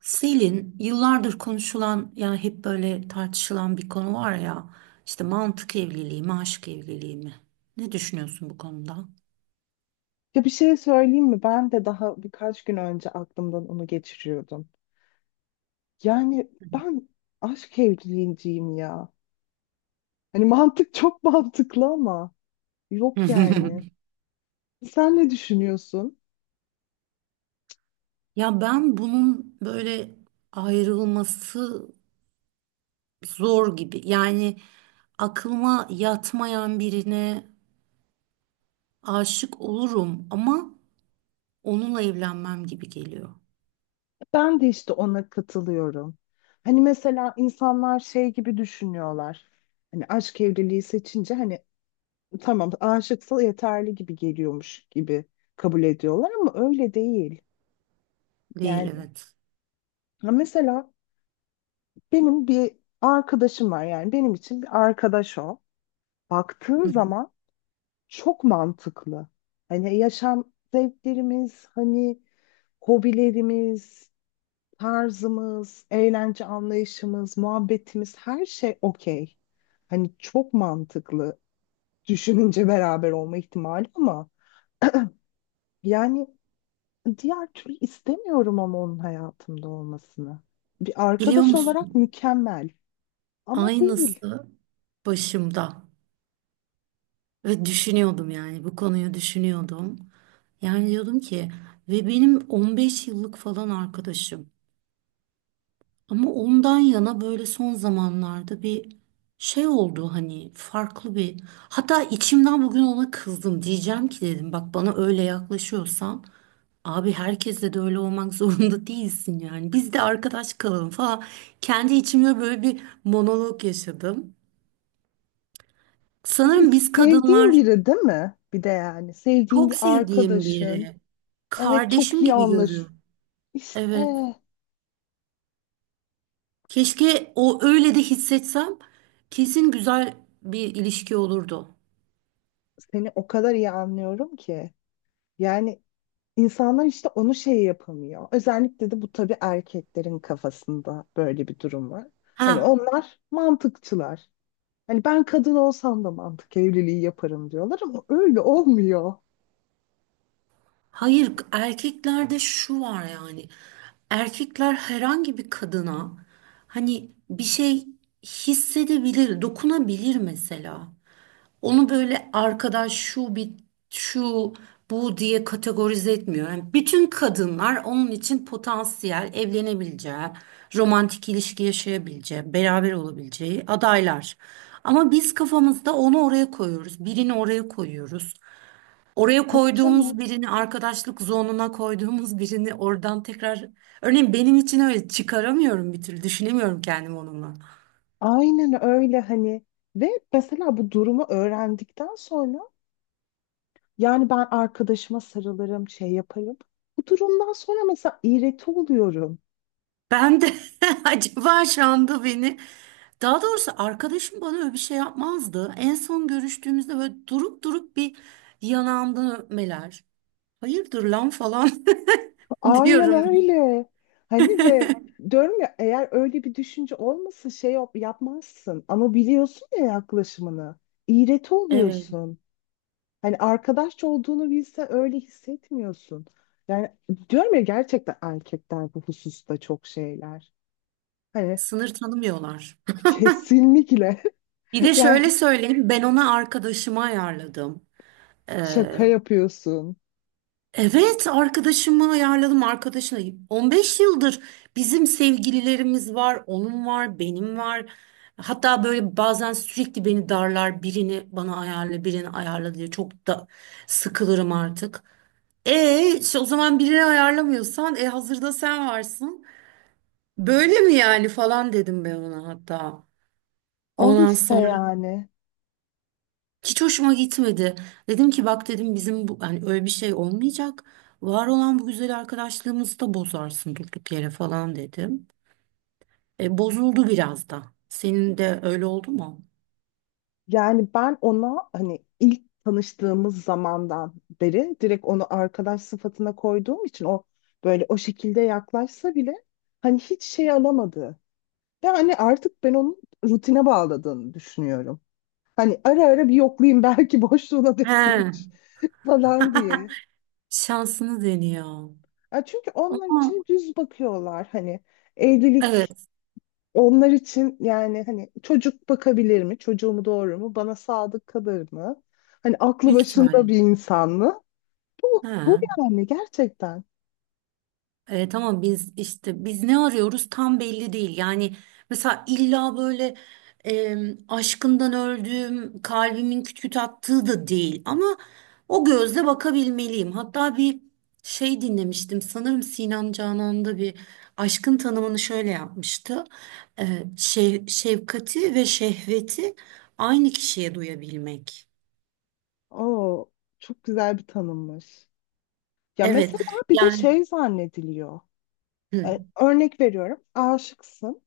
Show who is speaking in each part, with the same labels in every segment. Speaker 1: Selin yıllardır konuşulan yani hep böyle tartışılan bir konu var ya işte mantık evliliği mi aşk evliliği mi? Ne düşünüyorsun bu konuda?
Speaker 2: Ya bir şey söyleyeyim mi? Ben de daha birkaç gün önce aklımdan onu geçiriyordum. Yani ben aşk evliliğiciyim ya. Hani mantık çok mantıklı ama yok yani. Sen ne düşünüyorsun?
Speaker 1: Ya ben bunun böyle ayrılması zor gibi yani aklıma yatmayan birine aşık olurum ama onunla evlenmem gibi geliyor.
Speaker 2: Ben de işte ona katılıyorum. Hani mesela insanlar şey gibi düşünüyorlar. Hani aşk evliliği seçince hani tamam aşıksa yeterli gibi geliyormuş gibi kabul ediyorlar ama öyle değil.
Speaker 1: Değil
Speaker 2: Yani
Speaker 1: evet.
Speaker 2: ha mesela benim bir arkadaşım var, yani benim için bir arkadaş o. Baktığın
Speaker 1: Hı.
Speaker 2: zaman çok mantıklı. Hani yaşam zevklerimiz, hani hobilerimiz, tarzımız, eğlence anlayışımız, muhabbetimiz her şey okey. Hani çok mantıklı düşününce beraber olma ihtimali ama yani diğer türlü istemiyorum ama onun hayatımda olmasını. Bir
Speaker 1: Biliyor
Speaker 2: arkadaş olarak
Speaker 1: musun?
Speaker 2: mükemmel ama değil.
Speaker 1: Aynısı başımda. Ve düşünüyordum yani bu konuyu düşünüyordum. Yani diyordum ki ve benim 15 yıllık falan arkadaşım. Ama ondan yana böyle son zamanlarda bir şey oldu hani farklı bir. Hatta içimden bugün ona kızdım. Diyeceğim ki dedim bak bana öyle yaklaşıyorsan abi herkesle de öyle olmak zorunda değilsin yani. Biz de arkadaş kalalım falan. Kendi içimde böyle bir monolog yaşadım.
Speaker 2: Hani
Speaker 1: Sanırım biz
Speaker 2: sevdiğin
Speaker 1: kadınlar
Speaker 2: biri değil mi? Bir de yani sevdiğin
Speaker 1: çok
Speaker 2: bir
Speaker 1: sevdiğim
Speaker 2: arkadaşın.
Speaker 1: biri.
Speaker 2: Evet, çok
Speaker 1: Kardeşim
Speaker 2: iyi
Speaker 1: gibi
Speaker 2: anlaş.
Speaker 1: görüyorum.
Speaker 2: İşte
Speaker 1: Evet. Keşke o öyle de hissetsem kesin güzel bir ilişki olurdu.
Speaker 2: seni o kadar iyi anlıyorum ki. Yani insanlar işte onu şey yapamıyor. Özellikle de bu tabii erkeklerin kafasında böyle bir durum var. Hani
Speaker 1: Ha,
Speaker 2: onlar mantıkçılar. Hani ben kadın olsam da mantık evliliği yaparım diyorlar ama öyle olmuyor.
Speaker 1: hayır erkeklerde şu var yani. Erkekler herhangi bir kadına hani bir şey hissedebilir, dokunabilir mesela. Onu böyle arkadaş şu bir şu bu diye kategorize etmiyor. Yani bütün kadınlar onun için potansiyel evlenebileceği, romantik ilişki yaşayabileceği, beraber olabileceği adaylar. Ama biz kafamızda onu oraya koyuyoruz, birini oraya koyuyoruz. Oraya
Speaker 2: Tabii
Speaker 1: koyduğumuz
Speaker 2: canım.
Speaker 1: birini arkadaşlık zonuna koyduğumuz birini oradan tekrar örneğin benim için öyle çıkaramıyorum, bir türlü düşünemiyorum kendimi onunla.
Speaker 2: Aynen öyle hani. Ve mesela bu durumu öğrendikten sonra yani ben arkadaşıma sarılırım, şey yaparım. Bu durumdan sonra mesela iğreti oluyorum.
Speaker 1: Ben de acaba Şam'da beni, daha doğrusu arkadaşım bana öyle bir şey yapmazdı. En son görüştüğümüzde böyle durup durup bir yanağımdan öpmeler. Hayırdır lan falan
Speaker 2: Aynen
Speaker 1: diyorum.
Speaker 2: öyle. Hani ve diyorum ya, eğer öyle bir düşünce olmasa yapmazsın ama biliyorsun ya yaklaşımını. İğreti
Speaker 1: Evet,
Speaker 2: oluyorsun. Hani arkadaşça olduğunu bilse öyle hissetmiyorsun. Yani diyorum ya, gerçekten erkekler bu hususta çok şeyler. Hani
Speaker 1: sınır tanımıyorlar.
Speaker 2: kesinlikle.
Speaker 1: Bir de şöyle
Speaker 2: Yani
Speaker 1: söyleyeyim, ben ona arkadaşımı ayarladım.
Speaker 2: şaka
Speaker 1: Ee,
Speaker 2: yapıyorsun.
Speaker 1: Evet, arkadaşımı ayarladım arkadaşına. 15 yıldır bizim sevgililerimiz var, onun var, benim var. Hatta böyle bazen sürekli beni darlar, birini bana ayarla, birini ayarla diye çok da sıkılırım artık. E işte o zaman birini ayarlamıyorsan hazırda sen varsın. Böyle mi yani falan dedim ben ona hatta.
Speaker 2: Al
Speaker 1: Ondan
Speaker 2: işte
Speaker 1: sonra
Speaker 2: yani.
Speaker 1: hiç hoşuma gitmedi. Dedim ki bak dedim, bizim bu hani öyle bir şey olmayacak. Var olan bu güzel arkadaşlığımızı da bozarsın durduk yere falan dedim. E, bozuldu biraz da. Senin de öyle oldu mu?
Speaker 2: Yani ben ona hani ilk tanıştığımız zamandan beri direkt onu arkadaş sıfatına koyduğum için o böyle o şekilde yaklaşsa bile hani hiç şey alamadı. Ve hani artık ben onun rutine bağladığını düşünüyorum. Hani ara ara bir yoklayayım, belki boşluğuna denk
Speaker 1: He.
Speaker 2: gelir falan diye.
Speaker 1: Şansını deniyor.
Speaker 2: Ya çünkü onlar
Speaker 1: Ama
Speaker 2: için düz bakıyorlar hani evlilik.
Speaker 1: evet,
Speaker 2: Onlar için yani hani çocuk bakabilir mi? Çocuğumu doğurur mu? Bana sadık kalır mı? Hani aklı
Speaker 1: büyük
Speaker 2: başında
Speaker 1: ihtimalle.
Speaker 2: bir insan mı? Bu
Speaker 1: He.
Speaker 2: yani gerçekten.
Speaker 1: E, tamam, biz işte biz ne arıyoruz tam belli değil. Yani mesela illa böyle e, aşkından öldüğüm, kalbimin küt küt attığı da değil. Ama o gözle bakabilmeliyim. Hatta bir şey dinlemiştim. Sanırım Sinan Canan'da bir, aşkın tanımını şöyle yapmıştı. E, şefkati ve şehveti aynı kişiye duyabilmek.
Speaker 2: Oo, çok güzel bir tanımmış. Ya
Speaker 1: Evet
Speaker 2: mesela bir de
Speaker 1: yani
Speaker 2: şey zannediliyor.
Speaker 1: hı,
Speaker 2: E, örnek veriyorum. Aşıksın.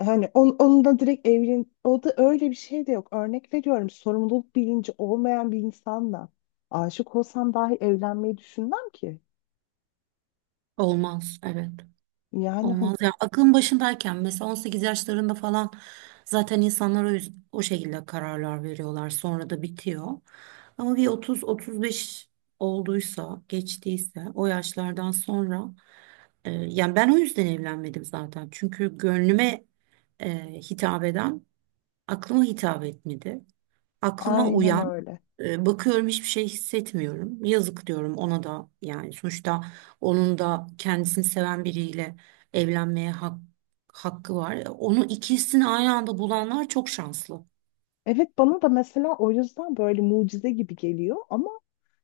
Speaker 2: Hani onunla direkt evlen... O da öyle bir şey de yok. Örnek veriyorum. Sorumluluk bilinci olmayan bir insanla aşık olsam dahi evlenmeyi düşünmem ki.
Speaker 1: olmaz evet.
Speaker 2: Yani hani
Speaker 1: Olmaz ya. Aklın başındayken mesela 18 yaşlarında falan zaten insanlar o şekilde kararlar veriyorlar. Sonra da bitiyor. Ama bir 30-35 olduysa, geçtiyse o yaşlardan sonra, yani ben o yüzden evlenmedim zaten. Çünkü gönlüme hitap eden aklıma hitap etmedi. Aklıma
Speaker 2: aynen
Speaker 1: uyan,
Speaker 2: öyle.
Speaker 1: bakıyorum hiçbir şey hissetmiyorum. Yazık diyorum ona da yani, sonuçta onun da kendisini seven biriyle evlenmeye hakkı var. Onu, ikisini aynı anda bulanlar çok şanslı.
Speaker 2: Evet, bana da mesela o yüzden böyle mucize gibi geliyor ama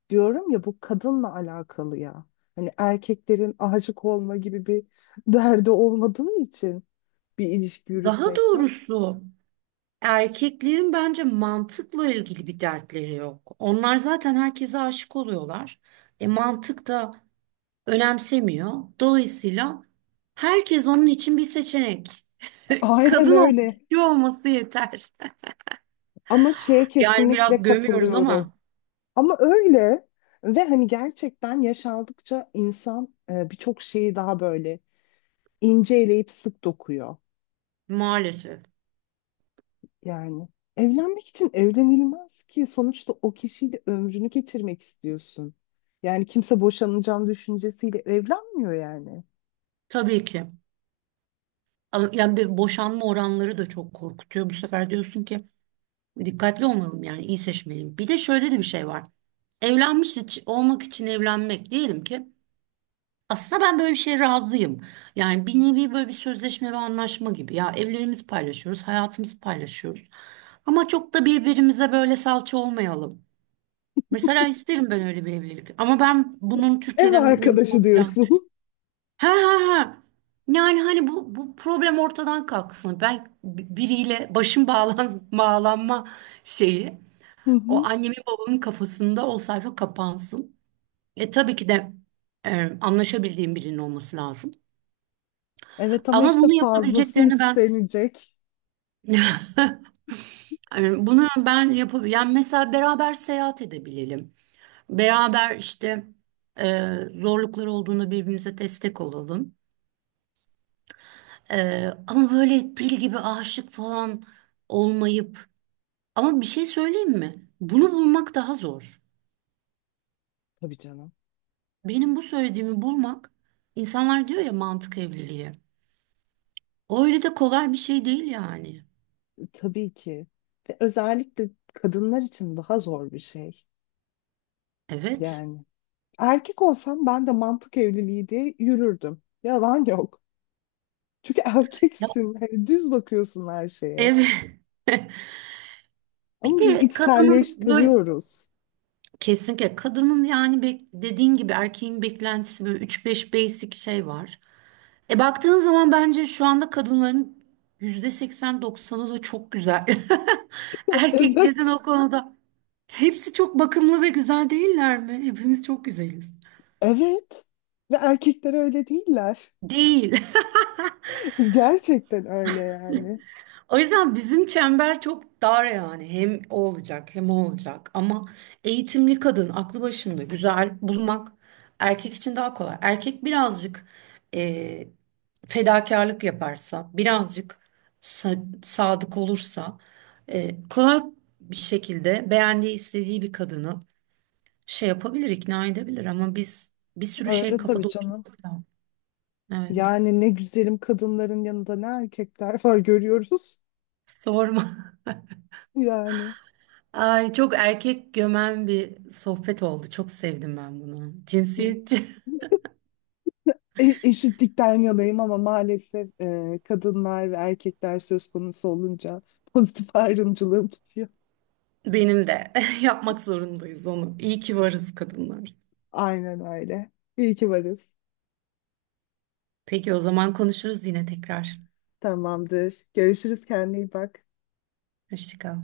Speaker 2: diyorum ya, bu kadınla alakalı ya. Hani erkeklerin aşık olma gibi bir derdi olmadığı için bir ilişki
Speaker 1: Daha
Speaker 2: yürütmekten.
Speaker 1: doğrusu erkeklerin bence mantıkla ilgili bir dertleri yok. Onlar zaten herkese aşık oluyorlar. E mantık da önemsemiyor. Dolayısıyla herkes onun için bir seçenek.
Speaker 2: Aynen
Speaker 1: Kadın
Speaker 2: öyle.
Speaker 1: erkek olması yeter.
Speaker 2: Ama şeye
Speaker 1: Yani biraz
Speaker 2: kesinlikle
Speaker 1: gömüyoruz
Speaker 2: katılıyorum.
Speaker 1: ama
Speaker 2: Ama öyle ve hani gerçekten yaşandıkça insan birçok şeyi daha böyle inceleyip sık dokuyor.
Speaker 1: maalesef.
Speaker 2: Yani evlenmek için evlenilmez ki, sonuçta o kişiyle ömrünü geçirmek istiyorsun. Yani kimse boşanacağım düşüncesiyle evlenmiyor yani.
Speaker 1: Tabii ki. Ama yani bir, boşanma oranları da çok korkutuyor. Bu sefer diyorsun ki dikkatli olmalım yani, iyi seçmeliyim. Bir de şöyle de bir şey var. Evlenmiş olmak için evlenmek diyelim ki, aslında ben böyle bir şeye razıyım. Yani bir nevi böyle bir sözleşme ve anlaşma gibi. Ya evlerimizi paylaşıyoruz, hayatımızı paylaşıyoruz. Ama çok da birbirimize böyle salça olmayalım. Mesela isterim ben öyle bir evlilik. Ama ben bunun
Speaker 2: Ev
Speaker 1: Türkiye'de mümkün
Speaker 2: arkadaşı
Speaker 1: olacağını düşünüyorum.
Speaker 2: diyorsun.
Speaker 1: Ha ha ha. Yani hani bu problem ortadan kalksın. Ben biriyle başım bağlan, bağlanma şeyi,
Speaker 2: Hı
Speaker 1: o
Speaker 2: hı.
Speaker 1: annemin babamın kafasında o sayfa kapansın. E tabii ki de, anlaşabildiğim birinin olması lazım.
Speaker 2: Evet ama
Speaker 1: Ama
Speaker 2: işte
Speaker 1: bunu
Speaker 2: fazlası
Speaker 1: yapabileceklerini ben
Speaker 2: istenecek.
Speaker 1: yani bunu ben yani mesela beraber seyahat edebilelim. Beraber işte zorlukları olduğunda birbirimize destek olalım. E, ama böyle dil gibi aşık falan olmayıp, ama bir şey söyleyeyim mi? Bunu bulmak daha zor.
Speaker 2: Tabii canım.
Speaker 1: Benim bu söylediğimi bulmak, insanlar diyor ya mantık evliliği. Öyle de kolay bir şey değil yani.
Speaker 2: Tabii ki. Ve özellikle kadınlar için daha zor bir şey.
Speaker 1: Evet.
Speaker 2: Yani erkek olsam ben de mantık evliliği diye yürürdüm. Yalan yok. Çünkü
Speaker 1: Ya,
Speaker 2: erkeksin. Hani düz bakıyorsun her şeye.
Speaker 1: evet. Bir
Speaker 2: Ama biz
Speaker 1: de kadının böyle,
Speaker 2: içselleştiriyoruz.
Speaker 1: kesinlikle kadının yani dediğin gibi erkeğin beklentisi böyle 3-5 basic şey var. E baktığın zaman bence şu anda kadınların %80-90'ı da çok güzel. Erkeklerin
Speaker 2: Evet.
Speaker 1: o konuda hepsi çok bakımlı ve güzel değiller mi? Hepimiz çok güzeliz.
Speaker 2: Evet. Ve erkekler öyle değiller.
Speaker 1: Değil.
Speaker 2: Gerçekten öyle yani.
Speaker 1: O yüzden bizim çember çok dar yani. Hem o olacak hem o olacak. Ama eğitimli kadın, aklı başında, güzel bulmak erkek için daha kolay. Erkek birazcık e, fedakarlık yaparsa, birazcık sadık olursa, kolay bir şekilde beğendiği, istediği bir kadını şey yapabilir, ikna edebilir. Ama biz bir sürü şey
Speaker 2: Öyle tabii
Speaker 1: kafada
Speaker 2: canım.
Speaker 1: oturtuyor. Evet.
Speaker 2: Yani ne güzelim kadınların yanında ne erkekler var görüyoruz.
Speaker 1: Sorma.
Speaker 2: Yani
Speaker 1: Ay çok erkek gömen bir sohbet oldu. Çok sevdim ben bunu. Cinsiyetçi
Speaker 2: eşitlikten yanayım ama maalesef kadınlar ve erkekler söz konusu olunca pozitif ayrımcılığım tutuyor.
Speaker 1: benim de. Yapmak zorundayız onu. İyi ki varız kadınlar.
Speaker 2: Aynen öyle. İyi ki varız.
Speaker 1: Peki o zaman konuşuruz yine tekrar.
Speaker 2: Tamamdır. Görüşürüz. Kendine iyi bak.
Speaker 1: Hoşça kal.